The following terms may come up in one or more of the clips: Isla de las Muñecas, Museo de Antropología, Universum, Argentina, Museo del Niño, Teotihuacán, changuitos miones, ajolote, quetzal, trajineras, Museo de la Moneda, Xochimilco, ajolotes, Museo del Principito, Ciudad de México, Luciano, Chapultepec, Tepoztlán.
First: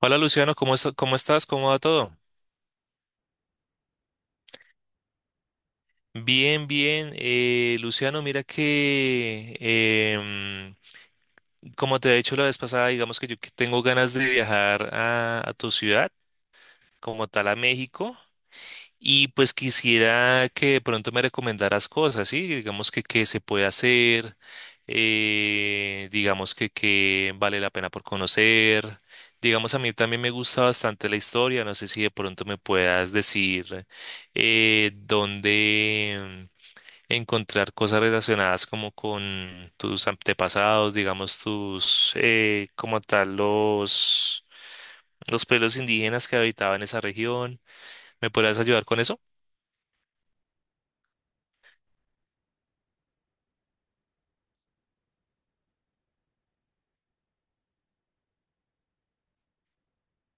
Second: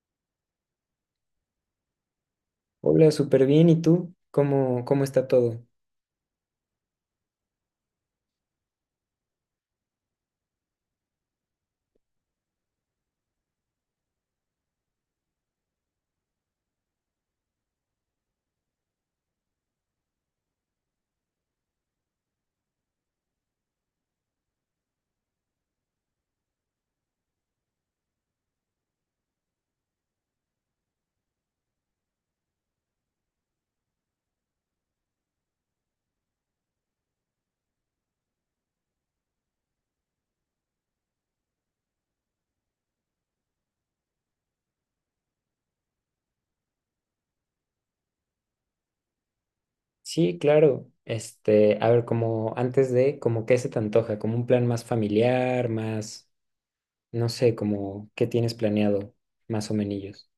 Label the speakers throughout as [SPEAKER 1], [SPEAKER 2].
[SPEAKER 1] Hola Luciano, ¿cómo estás? ¿Cómo estás? ¿Cómo va todo?
[SPEAKER 2] Hola, súper bien. ¿Y tú? ¿Cómo está todo?
[SPEAKER 1] Bien, bien. Luciano, mira que, como te he dicho la vez pasada, digamos que yo que tengo ganas de viajar a tu ciudad, como tal a México. Y pues quisiera que de pronto me recomendaras cosas, ¿sí? Digamos que qué se puede hacer, digamos que qué vale la pena por conocer. Digamos, a mí también me gusta bastante la historia, no sé si de pronto me puedas decir dónde encontrar cosas relacionadas como con tus antepasados, digamos, tus, como tal, los pueblos indígenas que habitaban esa región. ¿Me podrías ayudar con eso?
[SPEAKER 2] Sí, claro. Este, a ver, como qué se te antoja, como un plan más familiar, más, no sé, como qué tienes planeado, más o menos.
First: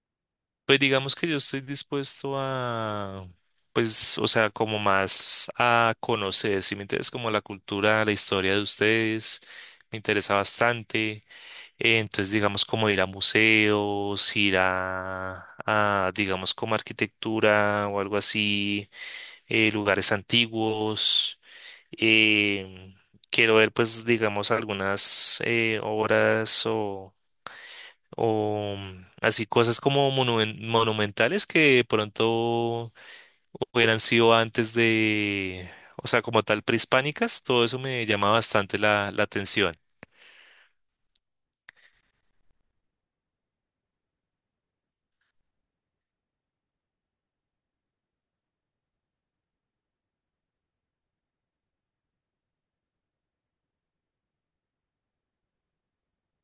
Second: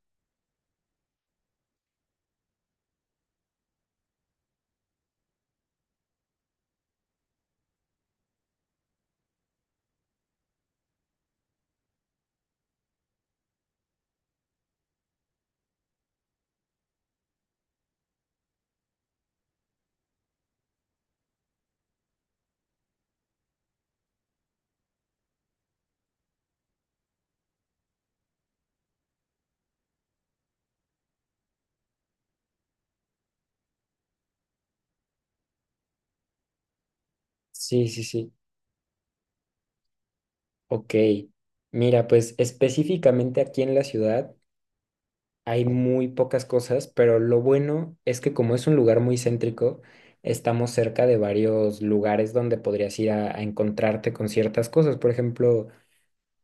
[SPEAKER 1] Pues digamos que yo estoy dispuesto a, pues, o sea, como más a conocer, si me interesa como la cultura, la historia de ustedes, me interesa bastante. Entonces, digamos, como ir a museos, ir digamos, como arquitectura o algo así, lugares antiguos. em, Quiero ver, pues, digamos, algunas obras o mm, así cosas como monumentales que de pronto hubieran sido antes de, o sea, como tal prehispánicas, todo eso
[SPEAKER 2] Sí, sí,
[SPEAKER 1] me llama
[SPEAKER 2] sí.
[SPEAKER 1] bastante la atención.
[SPEAKER 2] Ok. Mira, pues específicamente aquí en la ciudad hay muy pocas cosas, pero lo bueno es que como es un lugar muy céntrico, estamos cerca de varios lugares donde podrías ir a encontrarte con ciertas cosas. Por ejemplo,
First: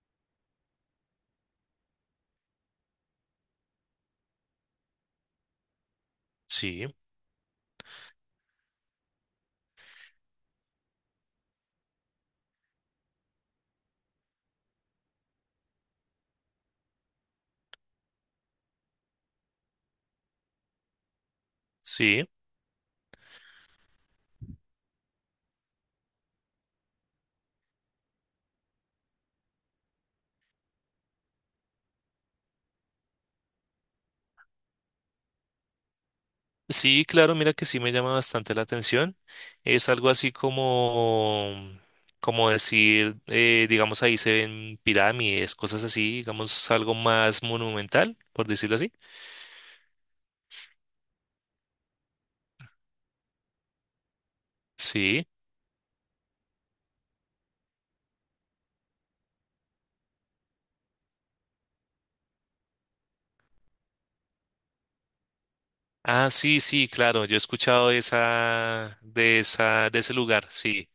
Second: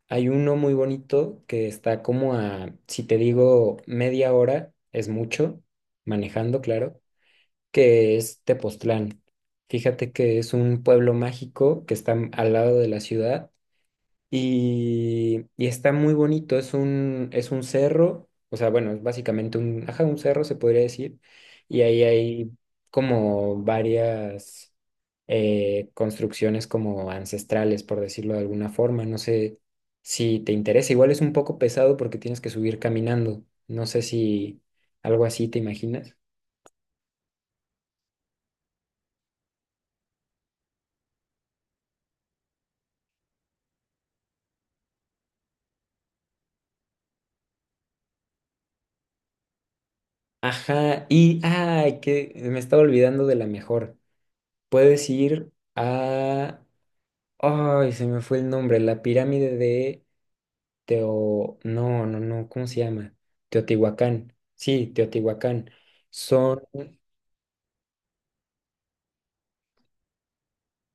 [SPEAKER 2] hay uno muy bonito que está como a, si te digo media hora, es mucho, manejando,
[SPEAKER 1] Sí,
[SPEAKER 2] claro, que es Tepoztlán. Fíjate que es un pueblo mágico que está al lado de la ciudad y está muy bonito, es un cerro, o sea, bueno, es básicamente un, ajá, un cerro se podría decir, y ahí
[SPEAKER 1] sí.
[SPEAKER 2] hay como varias construcciones como ancestrales, por decirlo de alguna forma, no sé si te interesa, igual es un poco pesado porque tienes que subir caminando, no sé si algo así te imaginas.
[SPEAKER 1] Sí, claro, mira que sí me llama bastante la atención. Es algo así como, mm, como decir, digamos, ahí se ven pirámides, cosas así, digamos, algo más monumental, por decirlo así.
[SPEAKER 2] Ajá, y, ay, que me estaba olvidando de la mejor, puedes
[SPEAKER 1] Sí.
[SPEAKER 2] ir a... Ay, se me fue el nombre, la pirámide de Teo... No, no, no, ¿cómo se llama? Teotihuacán. Sí, Teotihuacán.
[SPEAKER 1] Ah, sí,
[SPEAKER 2] Son...
[SPEAKER 1] sí, claro, yo he escuchado de esa, de ese lugar, sí,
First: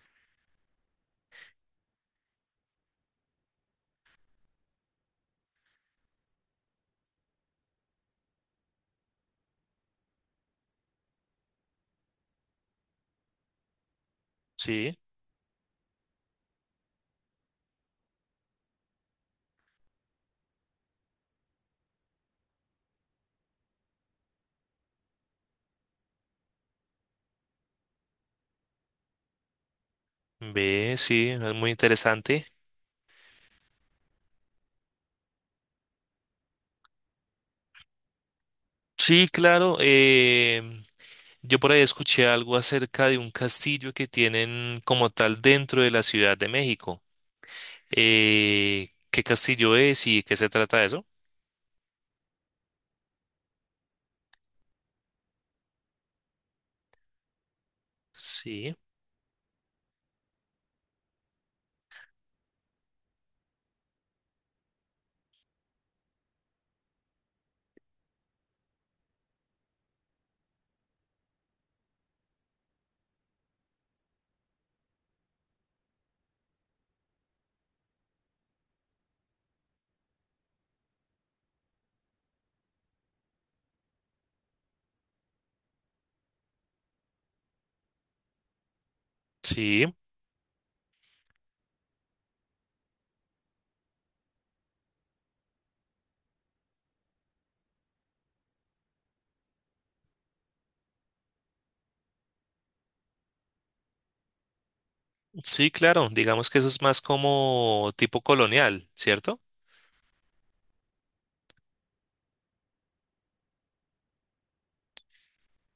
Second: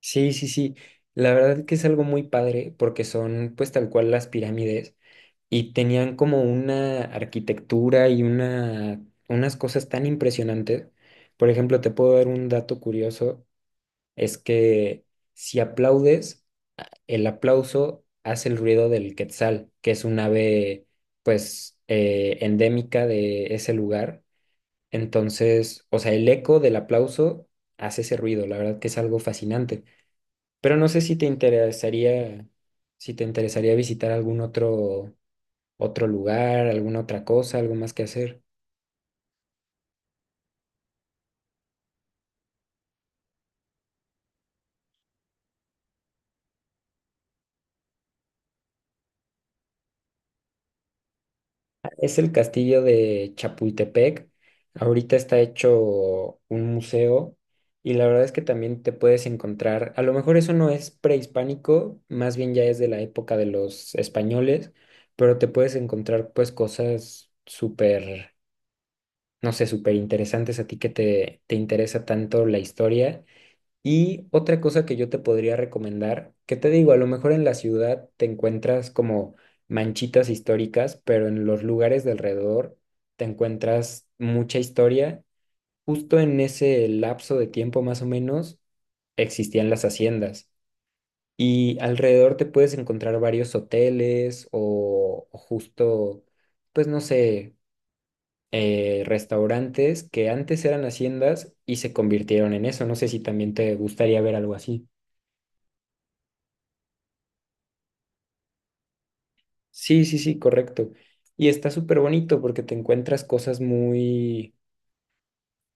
[SPEAKER 2] Sí, sí, sí. La verdad que es algo muy padre porque son pues tal cual las pirámides y tenían como una arquitectura y una... unas cosas tan impresionantes. Por ejemplo, te puedo dar un dato curioso, es
[SPEAKER 1] sí,
[SPEAKER 2] que si aplaudes el aplauso hace el ruido del quetzal, que es un ave, pues, endémica de ese lugar. Entonces, o sea, el eco del aplauso hace ese ruido, la verdad que es algo fascinante. Pero no
[SPEAKER 1] ve,
[SPEAKER 2] sé si te
[SPEAKER 1] sí, es muy
[SPEAKER 2] interesaría,
[SPEAKER 1] interesante.
[SPEAKER 2] si te interesaría visitar algún otro, otro lugar, alguna otra cosa, algo más que hacer.
[SPEAKER 1] Sí, claro, yo por ahí escuché algo acerca de un castillo que tienen como tal dentro de la Ciudad de México. ¿Qué castillo es y qué se trata de eso?
[SPEAKER 2] Es el castillo de Chapultepec. Ahorita está hecho un museo y la verdad es que
[SPEAKER 1] Sí,
[SPEAKER 2] también te puedes encontrar, a lo mejor eso no es prehispánico, más bien ya es de la época de los españoles, pero te puedes encontrar pues cosas súper, no sé, súper interesantes a ti te interesa tanto la historia, y otra cosa que yo te podría recomendar, que te digo, a lo mejor en la ciudad te encuentras como manchitas históricas, pero en los lugares de alrededor te encuentras mucha historia. Justo en ese lapso de tiempo más o menos existían las
[SPEAKER 1] sí,
[SPEAKER 2] haciendas y alrededor te puedes encontrar varios hoteles o justo, pues no sé, restaurantes que antes eran haciendas y se convirtieron en eso. No sé si también te gustaría ver algo así.
[SPEAKER 1] sí, claro, digamos que eso es más como tipo colonial, ¿cierto?
[SPEAKER 2] Sí, sí, sí, correcto. Y está súper bonito porque te encuentras cosas muy,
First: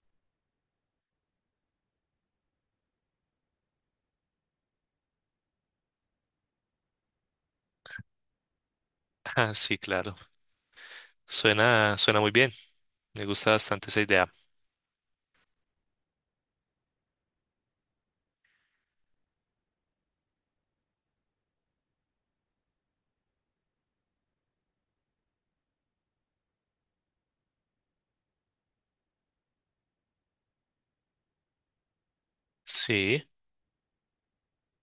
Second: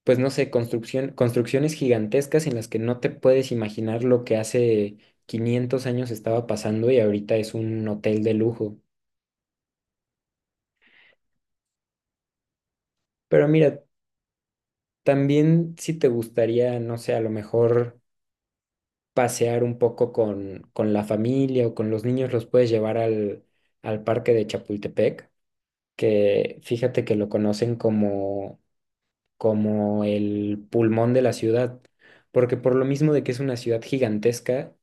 [SPEAKER 2] pues no sé, construcciones gigantescas en las que no te puedes imaginar lo que hace 500 años estaba pasando, y ahorita es un hotel de lujo.
[SPEAKER 1] Ah, sí, claro. Suena, suena muy bien. Me
[SPEAKER 2] Pero
[SPEAKER 1] gusta
[SPEAKER 2] mira,
[SPEAKER 1] bastante esa idea.
[SPEAKER 2] también si te gustaría, no sé, a lo mejor pasear un poco con la familia o con los niños, los puedes llevar al parque de Chapultepec, que fíjate que lo conocen como el pulmón de la ciudad, porque por lo mismo de
[SPEAKER 1] Sí,
[SPEAKER 2] que es una ciudad gigantesca,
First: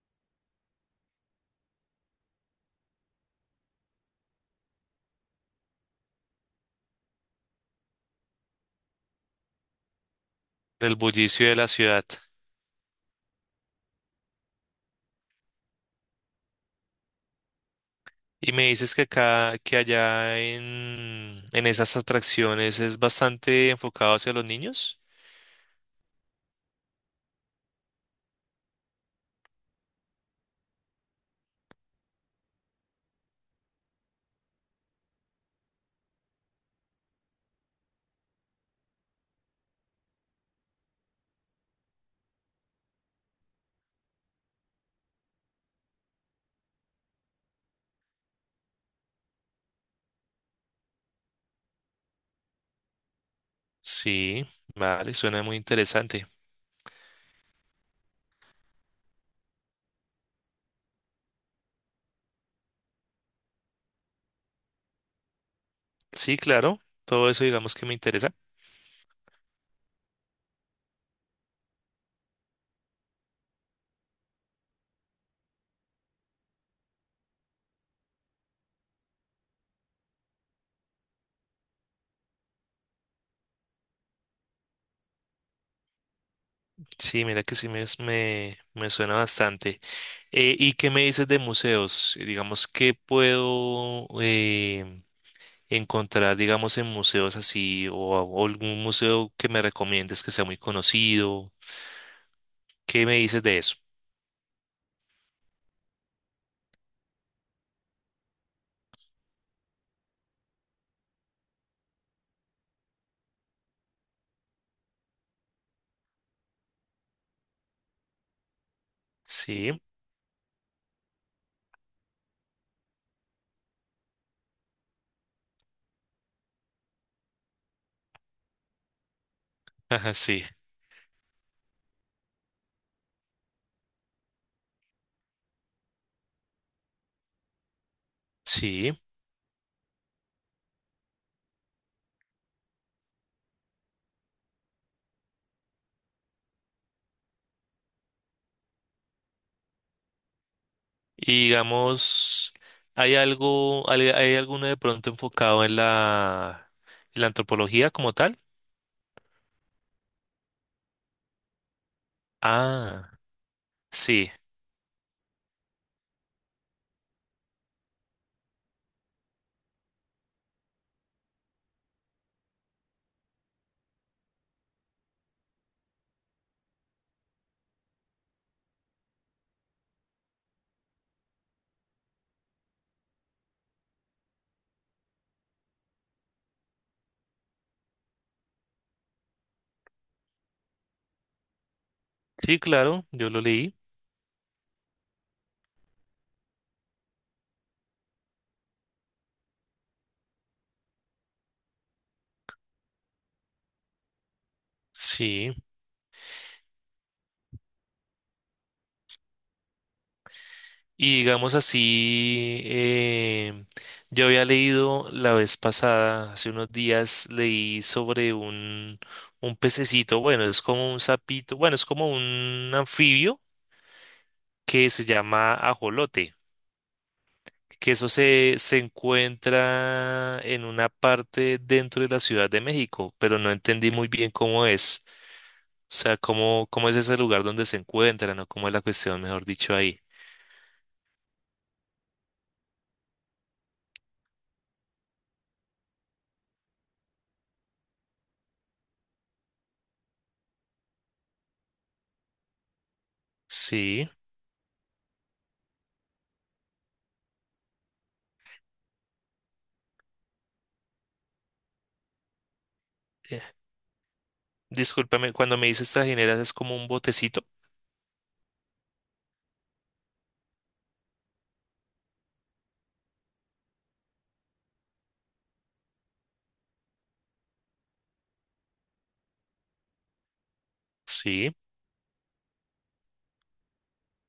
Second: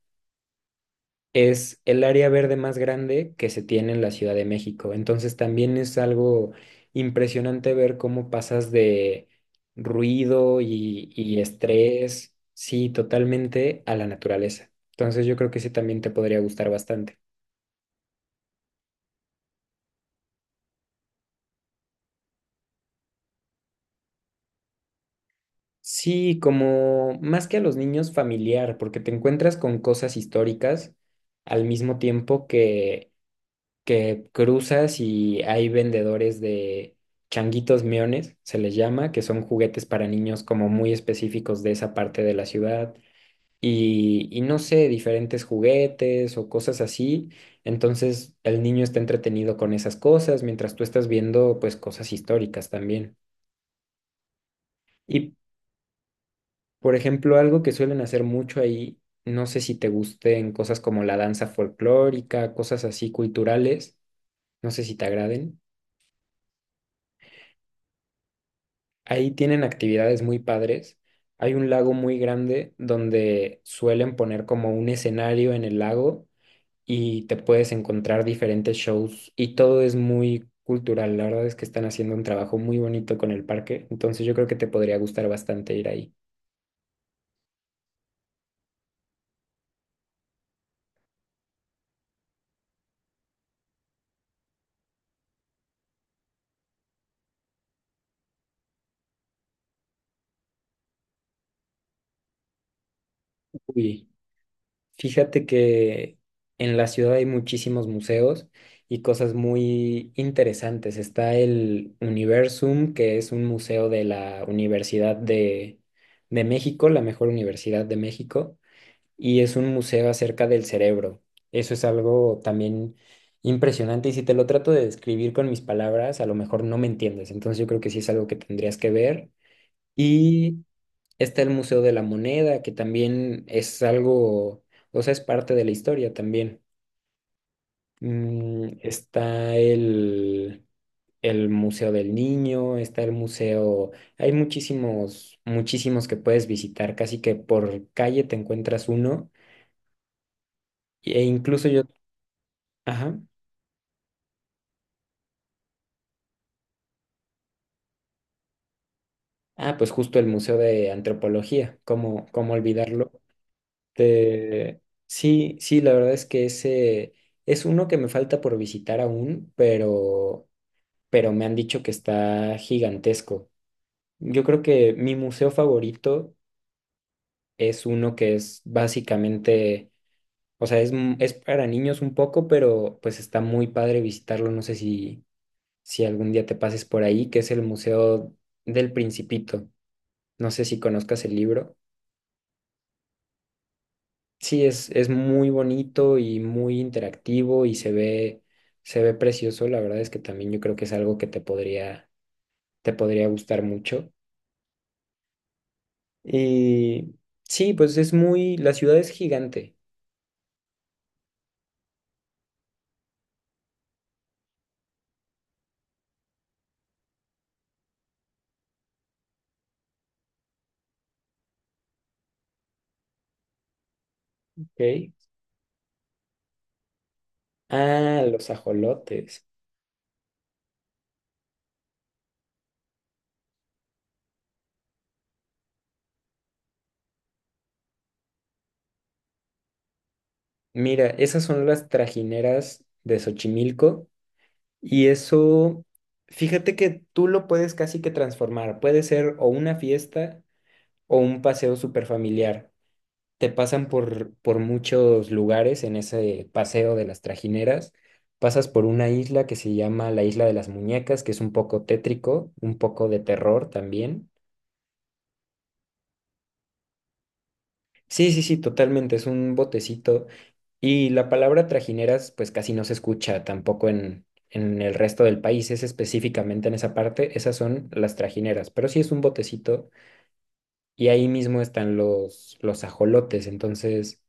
[SPEAKER 2] es el área verde más grande que se tiene en la Ciudad de México. Entonces también es algo impresionante ver cómo pasas de ruido
[SPEAKER 1] del
[SPEAKER 2] y
[SPEAKER 1] bullicio de la ciudad.
[SPEAKER 2] estrés, sí, totalmente a la naturaleza. Entonces yo creo que ese también te podría gustar bastante.
[SPEAKER 1] Y me dices que acá, que allá en esas atracciones es bastante enfocado hacia los niños.
[SPEAKER 2] Sí, como más que a los niños familiar, porque te encuentras con cosas históricas al mismo tiempo que cruzas y hay vendedores de changuitos miones, se les llama, que son juguetes para niños como muy específicos de esa parte de la ciudad. Y no sé, diferentes juguetes o cosas así. Entonces el niño está entretenido con esas cosas mientras tú estás viendo pues cosas históricas también.
[SPEAKER 1] Sí, vale,
[SPEAKER 2] Y
[SPEAKER 1] suena muy interesante.
[SPEAKER 2] por ejemplo, algo que suelen hacer mucho ahí, no sé si te gusten cosas como la danza folclórica, cosas así culturales, no sé si te agraden.
[SPEAKER 1] Sí, claro. Todo eso digamos que me interesa.
[SPEAKER 2] Ahí tienen actividades muy padres. Hay un lago muy grande donde suelen poner como un escenario en el lago y te puedes encontrar diferentes shows y todo es muy cultural. La verdad es que están haciendo un trabajo muy bonito con el parque, entonces yo creo que te podría gustar bastante ir ahí.
[SPEAKER 1] Sí, mira que sí me suena bastante. ¿Y qué me dices de museos? Digamos, ¿qué puedo, encontrar, digamos, en museos así o algún museo que me recomiendes que sea muy conocido? ¿Qué me dices de eso?
[SPEAKER 2] Uy. Fíjate que en la ciudad hay muchísimos museos y cosas muy interesantes. Está el Universum, que es un museo de la de México, la mejor universidad de México, y es un
[SPEAKER 1] Sí,
[SPEAKER 2] museo acerca del cerebro. Eso es algo también impresionante, y si te lo trato de describir con mis palabras, a lo mejor no me entiendes. Entonces yo creo que sí es algo que tendrías que ver.
[SPEAKER 1] ajá, sí,
[SPEAKER 2] Y está el Museo de la Moneda, que también es algo, o sea, es parte de la historia también. Mm,
[SPEAKER 1] sí.
[SPEAKER 2] el Museo del Niño, está el museo, hay muchísimos, muchísimos que puedes visitar, casi que por calle te encuentras uno, e
[SPEAKER 1] Y
[SPEAKER 2] incluso yo,
[SPEAKER 1] digamos, ¿hay
[SPEAKER 2] ajá,
[SPEAKER 1] algo, hay alguno de pronto enfocado en en la antropología como tal?
[SPEAKER 2] ah, pues justo el Museo de Antropología, ¿cómo olvidarlo?
[SPEAKER 1] Ah, sí,
[SPEAKER 2] Te- sí, sí, la verdad es que ese es uno que me falta por visitar aún, pero me han dicho que está gigantesco. Yo creo que mi museo favorito es uno que es básicamente, o sea, es para niños un poco, pero pues está muy padre visitarlo. No sé si, si algún día te pases por ahí, que es el Museo del Principito. No sé si conozcas el libro.
[SPEAKER 1] sí, claro, yo lo leí.
[SPEAKER 2] Sí, es muy bonito y muy interactivo se ve precioso. La verdad es que también yo creo que es algo que te podría gustar mucho.
[SPEAKER 1] Sí.
[SPEAKER 2] Y sí, pues es muy, la ciudad es gigante,
[SPEAKER 1] Y digamos así, yo había leído la vez pasada, hace unos días, leí sobre un pececito, bueno, es como un sapito, bueno, es como un anfibio que se
[SPEAKER 2] ¿ok?
[SPEAKER 1] llama ajolote, que eso
[SPEAKER 2] Ah, los
[SPEAKER 1] se
[SPEAKER 2] ajolotes.
[SPEAKER 1] encuentra en una parte dentro de la Ciudad de México, pero no entendí muy bien cómo es, o sea, cómo es ese lugar donde se encuentran o cómo es la cuestión, mejor dicho, ahí.
[SPEAKER 2] Mira, esas son las trajineras de Xochimilco y eso, fíjate que tú lo puedes casi que transformar. Puede ser o una fiesta o un paseo súper familiar. Te pasan
[SPEAKER 1] Sí.
[SPEAKER 2] por muchos lugares en ese paseo de las trajineras. Pasas por una isla que se llama la Isla de las Muñecas, que es un poco tétrico, un poco de terror también.
[SPEAKER 1] Discúlpame, cuando me dices trajineras es como un botecito.
[SPEAKER 2] Sí, sí, sí, totalmente, es un botecito. Y la palabra trajineras pues casi no se escucha tampoco en el resto del país, es específicamente en esa parte, esas son las trajineras, pero sí es un botecito y ahí
[SPEAKER 1] Sí,
[SPEAKER 2] mismo están los ajolotes, entonces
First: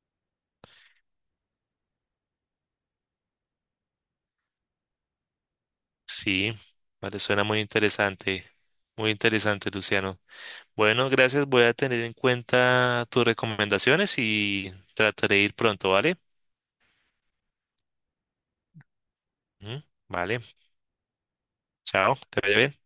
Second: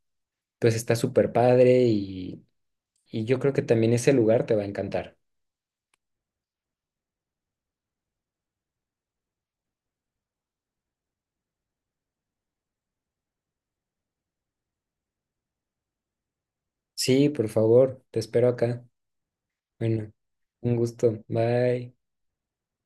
[SPEAKER 2] pues está súper padre y yo creo que también ese lugar te va a encantar.
[SPEAKER 1] sí, vale, suena muy interesante, Luciano. Bueno, gracias, voy a tener en cuenta tus recomendaciones y trataré de ir pronto, ¿vale?
[SPEAKER 2] Sí, por favor, te espero acá.
[SPEAKER 1] Ujú,
[SPEAKER 2] Bueno,
[SPEAKER 1] vale,
[SPEAKER 2] un gusto, bye.
[SPEAKER 1] chao, te vaya bien.